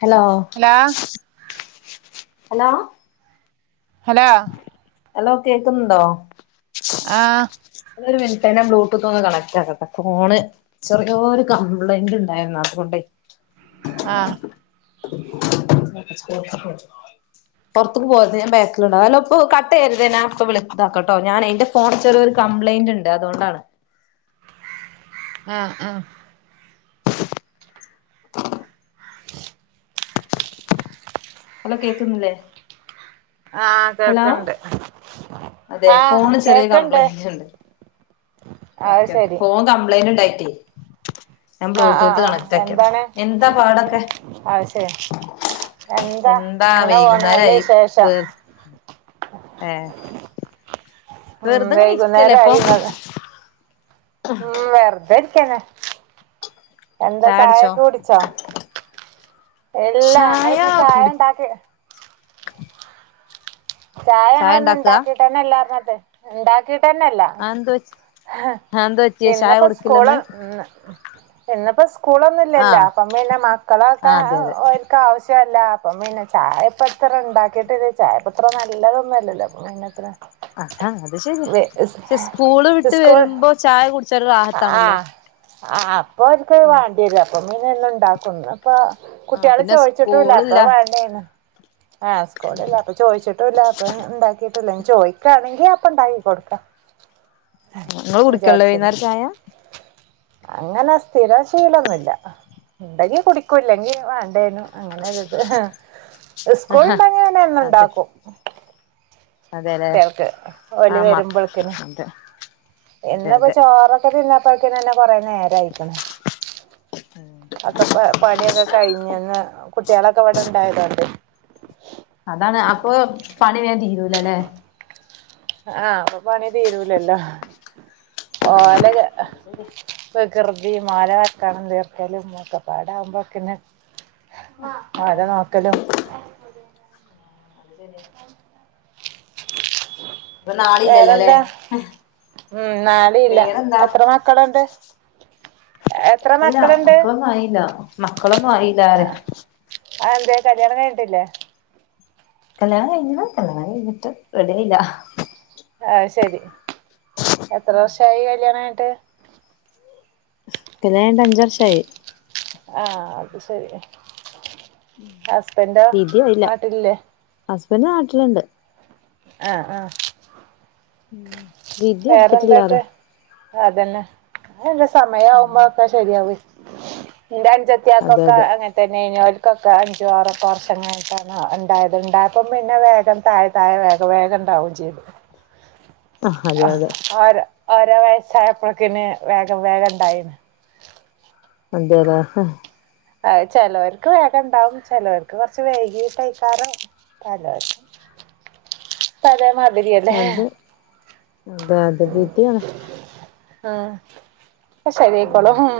Hello hello hello hello hello കേക്കുന്നുണ്ടോ ആഹ് ഒരു മിനിറ്റ് തന്നെ ബ്ലൂടൂത്ത് ഒന്ന് കണക്റ്റ് ആക്കട്ടെ ഫോണ് ചെറിയ ഒരു കംപ്ലൈന്റ് ഉണ്ടായിരുന്നു അതുകൊണ്ടേ. ആഹ് പുറത്തേക്ക് പോകരുത് ഞാൻ ബാക്കിലുണ്ടാവും അല്ല ഇപ്പൊ കട്ട് ചെയ്യരുത് ഞാൻ ഇപ്പൊ വിളിച്ചതാക്കട്ടോ ഞാൻ എന്റെ ഫോണിൽ ചെറിയൊരു കംപ്ലൈന്റ് ഉണ്ട് അതുകൊണ്ടാണ്. ആഹ് ആഹ് ഹലോ കേക്കുന്നില്ലേ ആഹ് ഹലോ കേൾക്കുണ്ട് അതെ ആഹ് ഫോണ് ചെറിയ കേൾക്കുണ്ട്. കംപ്ലൈന്റ് ഉണ്ട് ഓക്കെ ഓക്കെ ഫോൺ കപ്ലൈന്റ് ഉണ്ടായിരുന്നു. [unintelligible] ആഹ് ആഹ് ആഹ് എന്താണ് എന്താ പാടൊക്കെ അതു ശരി എന്താ എങ്ങനെ പോണു നല്ല വൈകുന്നേരായി വിശേഷം. വേ ഏ ഉം വെറുതെങ്ങനെ വൈകുന്നേര ഇരിക്കല്ലേ ആയി ഇപ്പൊ ഉം വെറുതെ. ക്കണം എന്താ ചായടിച്ചോ ചായയൊക്കെ കുടിച്ചോ. ഇല്ല ചായ ഞങ്ങളിപ്പോ ചായ കുടി ഉണ്ടാക്കി. ചായ ഞങ്ങളിയിന്നു ഉണ്ടാക്കിയിട്ട് തന്നെയില്ല. ട്ട് ഉണ്ടാക്കി തന്നില്ല. ആ എന്ത് പറ്റി ആ എന്ത് പറ്റിയ ചായ ഇന്നപ്പോ സ്കൂള് കൊടുക്കില്ലന്ന് ഇന്ന് ഇന്നിപ്പോ സ്കൂൾ ഒന്നുമില്ലല്ലോ ആഹ് അപ്പം പിന്നെ ആ മക്കളൊക്കെ അതെ അതെ ഓരെക്ക് ആവശ്യ ഇഷ്ടമല്ല അപ്പ പിന്നെ ചായപ്പത്ര ഉണ്ടാക്കിട്ടില്ല ചായപ്പത്ര നല്ലതൊന്നുമല്ലല്ലോ അപ്പൊ പിന്നത്ര. അതാ അത് ശരിയാ പക്ഷെ സ്കൂള് വിട്ടു. വിട്ടു സ്കൂൾ വരുമ്പോ ചായ കുടിച്ചാല് ഒരു റാഹത്ത് ആണല്ലോ. ആഹ് ആഹ് അപ്പോ ഓര്ക്ക് വാണ്ട്യരൂല അപ്പ പിന്നെല്ലാണ്ടാക്കുന്നു അപ്പ ആ കുട്ട്യേള് പിന്നെ ചോയിച്ചിട്ടുല്ല സ്കൂളില്ല അപ്പ വേണ്ടേന്ന് ആ സ്കൂളുല്ല അപ്പൊ ചോയ്ച്ചിട്ടുല്ല അപ്പൊ ഇണ്ടാക്കി ട്ടുല ചോയ്ക്കാണെങ്കി അപ്പൊ ഇണ്ടാക്കി കൊട്ക്ക നിങ്ങള് കുടിക്കല്ലെ വൈന്നര ചായ അങ്ങനെ സ്ഥിര ശീലൊന്നുല്ല ഇണ്ടെങ്കി കുടി ക്കൂ ഇല്ലെങ്കി മാണ്ടെന്നു അങ്ങനൊരിത് ആഹാ സ്കൂൾണ്ടങ്കി ഞാന് എന്നു അതെ ണ്ടാക്കും അതെല്ലേ കുട്ട്യൾക്ക് ഓല് ആമാ വെരുമ്പൾക്കിന് അതെ അതെ ഇന്ന്പ്പ അതെ ചോറൊക്കെ തിന്ന് പൾക്കിനന്നെ കൊറെ നേരായിക്ക്ണ് അക്കപ്പ പണിയൊക്കെ കഴിഞ്ഞന്ന് കുട്ട്യേളൊക്കെ വട ണ്ടായതോണ്ട് അതാണ് അപ്പൊ പണി വേ തീരുലല്ലേ ആ അപ്പൊ പണി തീരൂലല്ലോ ഓ ലെക്കെ അ് അത് ശരിയാ വികൃ ബീമാല വെക്കാനും തീർക്കലും ഒക്കെ പാടാവുമ്പോക്ക് ന് അതാണ് അത് ശരിയാ ഇപ്പൊ നാളില്ലല്ലോ ല്ലേ വേറെന്താ ഉം നാളെയില്ല വേറെന്താ എത്ര മക്കളുണ്ട് എത്ര അല്ല മക്കളുണ്ട് മക്കളൊന്നാ യില്ല മക്കളൊന്നായില്ലാ റിയ അതെന്തേ കല്യാണം കഴിഞ്ഞിട്ടില്ലേ കല്ല്യാണം കഴിഞ്ഞു ട്ടോ കഴിഞ്ഞിട്ട് റെഡിയയില്ല അഅ് ശെരി എത്ര വർഷായി കല്ല്യാണം ക ട്ട് കല്യാഞ്ഞ്ട്ട്ഞ്ചർഷായി ആ അത് ശെരിയാ ഹസ്ബന്റോ നാട്ടില്ലേ ബന്റ് നാട്ടിലുണ്ട് ആ ആ ഉം വിധി വേറെന്താട്ട് എടുത്തിട്ടില്ലാറയാ അതെന്നെ അഇന്റെ സമയമാവുമ്പാപ്പ ശരിയാവ്വെ അതെ ന്റൻജത്തിയാക്കൊക്കെ അതെ അങ്ങൻതെന്നെയ്ന് ഓൽ കൊക്കെ അഞ്ചു ആറൊക്കെ വർഷം കയിഞ്ഞിട്ടാണ് ണ്ടായത്. ണ്ടായപ്പം പിന്ന വേഗം തായ തായ വേഗവേഗം ണ്ടാവേം ചെയ്ത്. ആഹ് അതെ ആ അതെ ആര അവരേ വയസ്സായപ്പൊക്കെന്നെ വേഗം വേഗം ണ്ടായിന് അതെയതെ അയ് ചേലോർക് വേഗം ണ്ടാവും, ചേലോർക്ക് കൊർച് വൈകീട്ടേക്കാരം, [inaudible] പല മർ അതെ അതെയതെ വിധിയാണ് ആ ക്കെ ഉം ശരിയായിക്കോളും ഹും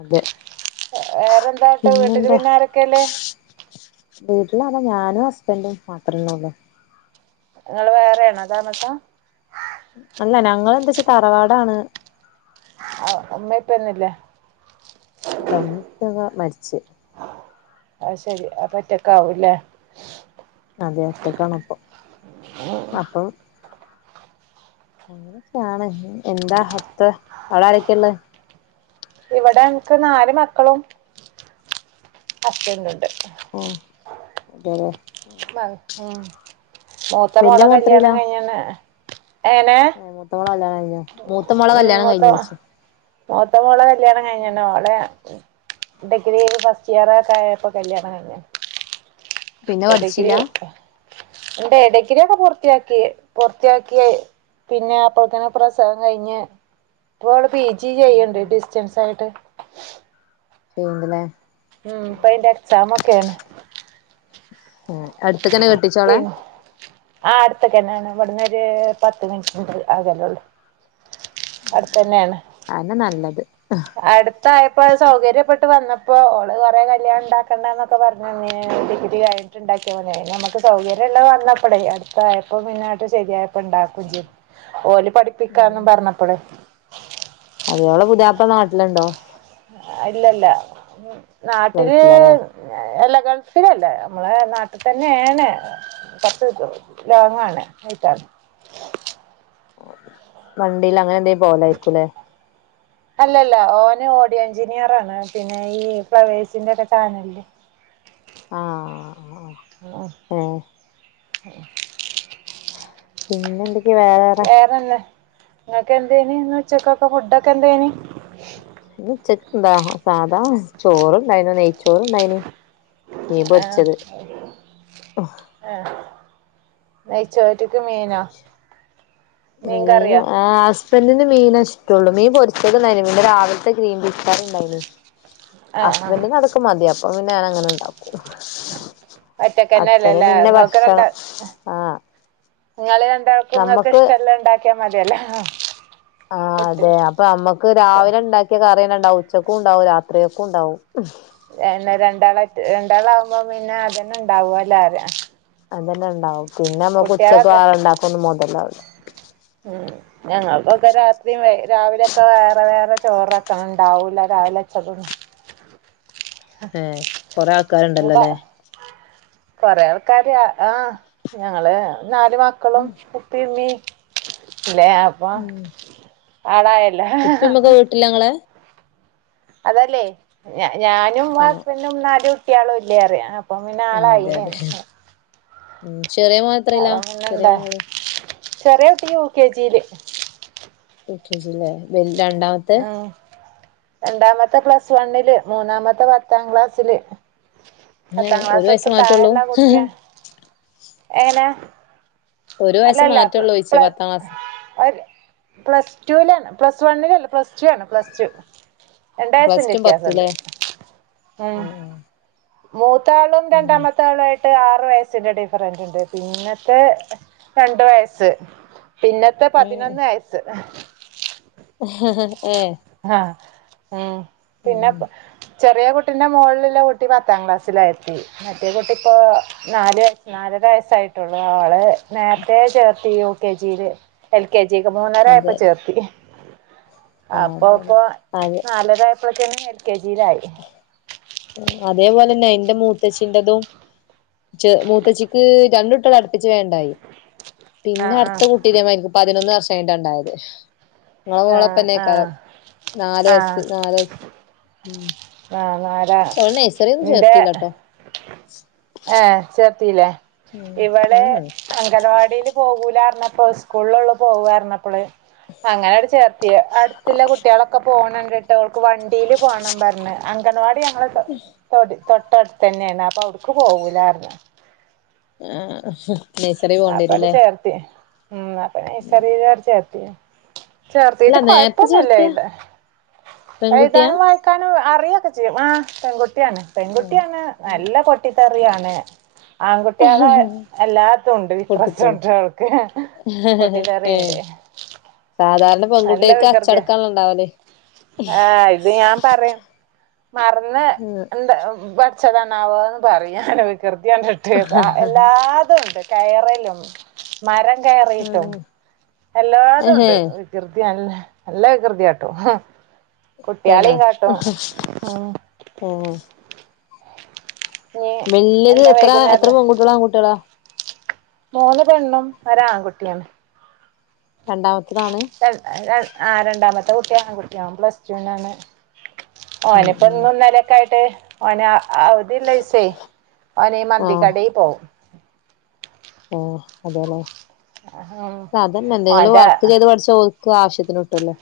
അതെ വേറെന്താട്ട് വീട്ടില് പിന്നാരൊക്കെല്ലെ വീട്ടിലാര ഞാനു ഹസ്ബന്റും മാതൃന്നന്നുള്ളൂ ങ്ങള് വേറെണോ താമസം അല്ല ഞങ്ങളെന്തച തറവാടാണ് അ ഉമ്മേം ഉപ്പേന്നൂല്ലേ ഇല്ല ഉമ്മിപ്പൊകെ മരിച്ച് അയ്ശെരി അപ്പൊറ്റക്കാവും ല്ലേ അതെ ഒറ്റക്കാണ്പ്പം അപ്പൊ അങ്ങനൊക്കെയാണ് ന്താ ഹത്തെ, അവിടാരൊക്ക്യള്ളെ ഇവിടെ അൻക് നാല് മക്കളും ഹസ്ബന്റൂണ്ട് ഉം അതേല്ലേ ഉം മൂത്ത മോളെ കല്യാണം കയിഞ്ഞീണ് ഏ മൂത്തോളെ കല്യാണം കയ് [unintelligible] മൂത്ത മോളെ ഉം കല്യാണം മൂത്ത കഴിഞ്ഞു വച്ച് മൂത്ത മോളെ കല്യാണം കഴിഞ്ഞിണ് ഓളെ ഡിഗ്രീ ഫസ്റ്റിയറൊക്കായപ്പം കല്യാണം കയിഞ്ഞിണ് പിന്നെ [unintelligible] പഠിച്ചില്ല ഇണ്ടെട ഡിഗ്രിയൊക്കെ പൂർത്തിയാക്കി പൂർത്തിയാക്കിയ പിന്നെ അപ്പോക്കിന് പ്രസവം കഴിഞ്ഞ് ഇപ്പോള് പി ജി ഉം ചെയ്ണ്ട് ഉം ഡിസ്റ്റൻസായിട്ട് ചെയ്യ്ണ്ട്ലെ ഉം പ്പയിൻ്റെ എക്സാമോക്കേണ് ഉം അട്ത്ത്ക്കെനെ കെട്ടിച്ചോളെ ത്ത്ക്കന്നാണ് ഇവടന്നൊര് പത്ത് മിനിറ്റ് ആകലൊള്ളൂ ആന്നെ നല്ലത് അടുത്തായപ്പോ സൗകര്യപ്പെ ട്ട് വന്നപ്പോ ഓള് കൊറേ കല്യാണം ഉണ്ടാക്കണ്ടന്നൊക്കെ പറഞ്ഞ ഡിഗ്രീ കഴിഞ്ഞിട്ട്ണ്ടാക്കി നമുക്ക് സൗകര്യം ഉള്ളത് വന്നപ്പോടേ അടുത്തായപ്പോ പിന്നട്ട് ശരിയപ്പോ ഉണ്ടാക്കും ഓല് പഠിപ്പിക്കാന്നും പറഞ്ഞപ്പളേ അതെയോള പുതിയപ്പള നാട്ടിലുണ്ടോ? ഇല്ല ഇല്ല നാട്ടില് ഗൾഫിലാല്ലേ എല്ല ഗൾഫിലല്ലേ നമ്മളെ നാട്ടിൽ തന്നെയാണ് പത്ത് ലോങ്ങാണ് ആയിട്ടാണ് വണ്ടിൽ അങ്ങനെ എന്ത പോലരിക്കൂലേ അല്ലല്ല ഓന് ഓഡിയോ എഞ്ചിനീയർ ആണ് പിന്നെ ഈ ഫ്ലവേഴ്സിന്റെ ഒക്കെ ചാനലിൽ ആഹ് ആ ഓ ഏഹ് പിന്നെ എന്തൊ ചേറന്നെ നിങ്ങക്ക് എന്തേനി ഇന്നുച്ചക്ക് ഫുഡൊക്കെ എന്തേനി? ഇന്ന് ചി എന്താ സാദാ ചോറണ്ടായിനോ നെയ്ച്ചോറുണ്ടായിനി ആഹ് ആഹ് നെയ്ച്ചവറ്റക്ക് മീനാ? മീൻ കറിയാ? ബന്റിന് മീന് ഇഷ്ടുള്ളൂ പൊരിച്ചതിണ്ടായിനി പിന്നെ രാവിലത്തെ ഗ്രീൻബീസ്‌ കറിണ്ടായിനി. ആഹ് ആഹ് ഹസ്ബന്റിന് അതൊക്കെ മതി അപ്പോ പിന്ന ഞാൻ അങ്ങനെ ഇണ്ടാക്കും ഒറ്റക്കന്നല്ലല്ലേ ഇങ്ങക്കരണ്ട ആഹ് നിങ്ങള് രണ്ടാക്കുംങ്ങൾക്ക് നമ്മക്ക് ഇഷ്ടള്ള ഉണ്ടാക്കിയാ മതിയല്ല ആ പട്ട് അതെ അപ്പൊ നമ്മക്ക് രാവിലെ ഉണ്ടാക്കിയ കറിയന്നെ ഉച്ചക്കും ഉണ്ടാവും രാത്രിയൊക്കെ ഉണ്ടാവും അ ന്നെ രണ്ടാളായിട്ട് രണ്ടാൾ ആകുമ്പോ പിന്നെ അതന്നെ ഉണ്ടാവുല്ലേ അതെ അതന്നെ ഉണ്ടാവും പിന്നെ നമ്മുക്ക് ഉച്ചക്ക് ആഹ് ഉണ്ടാക്കും [unintelligible] ഉം ഞങ്ങൾക്കൊക്കെ രാത്രിയും രാവിലെയൊക്കെ വേറെ വേറെ ചോറൊക്ക ഉണ്ടാവൂല്ല രാവിലെച്ചതും ഹേ ഒരാ ക്കാരുണ്ടല്ലോല്ലേ? കൊറെ ആൾക്കാര് ആ ഞങ്ങള് നാലുമക്കളും ഉപ്പയുംമ്മീ ലേ അപ്പം ആണാ ഉപ്പിമ്മക്കെ വീട്ടിലാങ്ങളെ അതല്ലേ ഞാ ഞാനും ആഹ് ഹസ്ബൻഡും [unintelligible] [unintelligible] ട്ട്യാളും ഇല്ലേ അറിയാ ഇപ്പം പിന്നെ ആഹ് ആളായി അതെ ലെ അതെ [unintelligible] ഉം ചെറിയ മോൻത്രേലാ ചെറിയ പെങ്ങള് ചെറിയ കുട്ടി യു കെ ജി ല് U K G level രണ്ടാമത്തത് ഉം രണ്ടാമത്തെ പ്ലസ് വണ്ണില് മൂന്നാമത്തെ പത്താം ക്ലാസ്സില് ഏ പത്താം ഒരു വയസേ ക്ലാസ്സത്തെ മാറ്റൊള്ളൂ താഴെയുള്ള കുട്ടിയാ എങ്ങനെ ഒരു വയസ്സ് അല്ലല്ല പ്ല മാറ്റള്ളൂ ചോയിച്ച പ്ല പത്താം ക്ലാസ് പ്ലസ് ടൂവിലല്ല പ്ലസ് വണ്ണിലല്ല പ്ലസ്ടു ആണ് പ്ലസ്ടു രണ്ടയസ്സ് പ്ലസ് ൻ്റെ ടു വ്യത്യാസണ്ട് പത്തുല്ലേ ഉം മൂ ത്താളും ഉം രണ്ടാമത്താളു ആയി ട്ട് ആറു വയസ്സിന്റെ ഡിഫറൻ്റുണ്ട് ഉണ്ട് പിന്നത്തെ രണ്ട് വയസ്സ് പിന്നത്തെ പതിനൊന്ന് വയസ്സ് ഏ ആഹ് ആ ഉം പിന്നെപ്പ ചെറിയ കുട്ടിൻ്റെ മോള്‌ലില്ല കുട്ടി പത്താം ക്ലാസ്സിലാ എത്തി മറ്റേ കുട്ടി ഇപ്പൊ നാല് വയസ് നാലര വയസ്സായിട്ടുള്ളു അവള് നേരത്തെ ചേർത്തീ യു കെ ജി ല് എൽ ക്കേ ജി ക് മൂന്നരയായപ്പോ അതെ ച്ചേർത്തി ആ ആപ് പ്പോ അതെ അതെ പ്പോ അതെ നാലരായ ഇപ്പതന്ന്യൽ കെ ജിലായ് അതേപോലന്നെ ഇന്റെ മൂത്തച്ചിന്റെതും. ചെ മൂത്തച്ചിക്ക് രണ്ടുട്ടളാ പിന്നെ ആഹ് ആഹ് അടുത്ത കുട്ടീക്ക് പതിനൊന്ന് വർഷത്തി ഉണ്ടായത് നിളെ ആഹ് ആഹ് മോളപ്പന്നെക്കാലം ആഹ് നാലയസ് നാലയസ് ഓരേ ന്റെ ചേർത്തില്ലട്ടോ എ ചെപ്പ് ചേർത്തില്ല ഉം ഇവള് ഉം അങ്കനവാടില് പോകൂലാർന്ന ഇപ്പോ സ്കൂളോള്ളപ്പ പോവാരുന്നപ്പള്. അങ്ങനെവര് ചേർത്തിയേ. അടുത്തൊള്ള കുട്ടികളൊക്കെ പോണെ ട്ട [unintelligible] വണ്ടീല് പോണം പറന്ന് അങ്കനവാടി ഞങ്ങെള് തൊട്ടടുത്ത് തന്നെയാണ് അതെവടുക്ക് പോകൂലാരന്ന് [unintelligible] അവിടെ പോണ്ടിവരുല്ലേ ചേർത്തി. ഉം അപ്പെ നേസറി ചേർ [unintelligible] അല്ല ചേർത്തീട്ട് നേരത്തെ കൊഴപ്പൊന്നല്ലേ ചേർത്തിയ ല്ലേ. പെൺകുട്ടിയാ എഴുതാനും വായക്കാനും അറിയൊക്കെ ആ പെകു കുട്ടിയാണ്. ഉം പെൺകുട്ടിയാണ് നല്ല പട്ടി. റിയാണ്. ആൺകുട്ടികളെയെല്ലാ പൊട്ടിത്തെറി വിക്രസൊണ്ട് നക്ക് പട്ടി ഏ ക്കറിയൊണ്ട്. [unintelligible] സാധാരണ നല്ല പെൺകുട്ടികൾക്ക് വികൃതിയാ. അച്ചടക്കാണല്ലോ ഉണ്ടാവല് ആ ഇത് ഞാൻ പറ മറന്ന് എന്ത് വേ അച്ചതണാവ [unintelligible] എന്ന് പറയാന വികൃതി എല്ലാതും ഉണ്ട് കയറലും മരം കയറിട്ടും എല്ലാതും ഉണ്ട് ഏഹേ വികൃതി നല്ല കൃതിയാട്ടോ തന്നെ ഉം ആഹ ഇനി വല്യത് എന്താ എത്ര എത്ര വൈകുന്നേരം പൺകുട്ടികളാൺകുട്ടികളാ മൂന്ന് പെണ്ണും ഒരാ ആൺകുട്ടിയാണ് രണ്ടാം മത് [unintelligible] ആ് രണ്ടാമത്തെ കുട്ടിയാണ് കുട്ടിയവും പ്ലസ്ടുനാണ് ഓ ഉം അനിപ്പൊ ഉം ഇന്നും ന്നലെക്കായിട്ട് വൊന ആവതില്ലയ്സേ അവനേ മന്തിക്കടേ പോവും ആ അതെനെ സാധ ഇന്ന് എന്തെലും ഓന്റെ വർക്ക് ചെയ്ത് പഠിച്ചോ ക്ക് ആവശ്യത്തിന് വീട്ടല്ലേ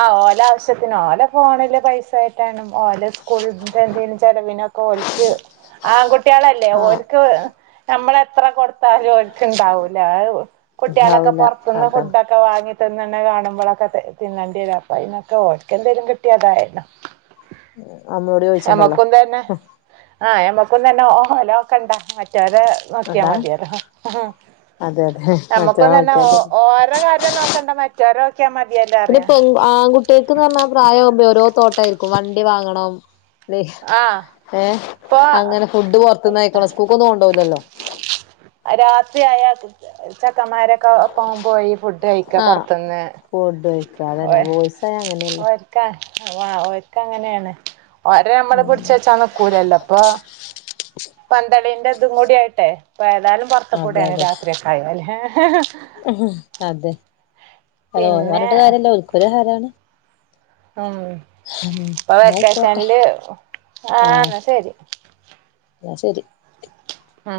ആ ഓലാവശ്യത്തിനോ ഓല ഫോണില് പൈസ കയറ്റാനും ഓല സ്കൂളുത്തെ എന്തേലും ചെിലവിനോക് ഓൽക്ക് ആൺകുട് ട്ട്യേളല്ലേ ആഹ് ഓൽക്ക് നമ്മള ത്ര കൊട് ത്താലും ഓൽകത് താങ്ങൂല അഹ് കുട്ട്യോളൊക്കെ ഉണ്ടാവൂല പുറത്തുന്ന് അതാണ് ഫുഡൊക്കെ വാങ്ങി ഇത് തന്നെ കാണുമ്പോഴൊക്കെ തിന്നണ്ടിയെരും അപ്പൊ അയിന്നൊക്കെ ഓൽക്കെന്തേലും കിട്ടിയതായല്ലോ നമ്മളോട് ചോദിച്ചണ്ടല്ലോ എമ്മക്കുന്തന്നെ ആ എമ്മ തന്നെ ലോ ഓഹൊ ലോക്കണ്ടറ്റ റ്റൊരെ നോക്കിയാ അതാണ് മതിയലോ അതെ അതെ മറ്റേ നമ്മുക്കും ഓക്കെ തന്നെഓ അതെ ഓരോ കാര്യം നോക്കണ്ടമറ്റ ചെറോക്യാ മതി ത്പ്പൊങ്ക് ആ കുട്ട്യേക്ക്ന്ന് പറഞ്ഞാ പ്രായാവുമ്പോരോ തോട്ടായിരിക്കും വണ്ടി വാങ്ങണം ലിഹ ആഹ് ഏ ഇപ്പൊ അങ്ങനെ ഫുഡ് പൊറത്തുന്നയ്ക്ണു സ്കൂക്കൊന്നും കൊണ്ടോലല്ലോ [unintelligible] ക്കമ്മാരെക്കൊ ഒപ്പം പോയി ഫുഡ് കയിക്ക ആഹ് പൊറത്തുന്ന് ഫുഡ് കഴിക്ക ഓ അതന്നെ ബോയ്സായ അങ്ങനെയല്ലേ ഓയിക്ക ആ ഓൽക്കങ്ങനെയാണ് ഓൽ വരെ മ്മള് ഉം പിടിച്ച് വെച്ചാന്നിക്കൂലല്ലോപ്പൊ പന്തളിന്റെ ഇതും കൂടിയായിട്ടെ ഇപ്പേതായാലും അതെ പൊറത്തുക്കൂടിയാണ് അതെ രാത്രിയൊക്കെ ആയാല് ഹ് ഹ് [inaudible] അതെ അതോ അത് പിന്നെ പറഞ്ഞിട്ട് കാര്യല്ല ഓൽക്കൊരു ഹരാണ് ഉം ഉം അപ്പൊ ന്നാ ആയിക്കോട്ടെ വെക്കേഷനില് ആ ന്നാശരി എന്നാ ശരി ആ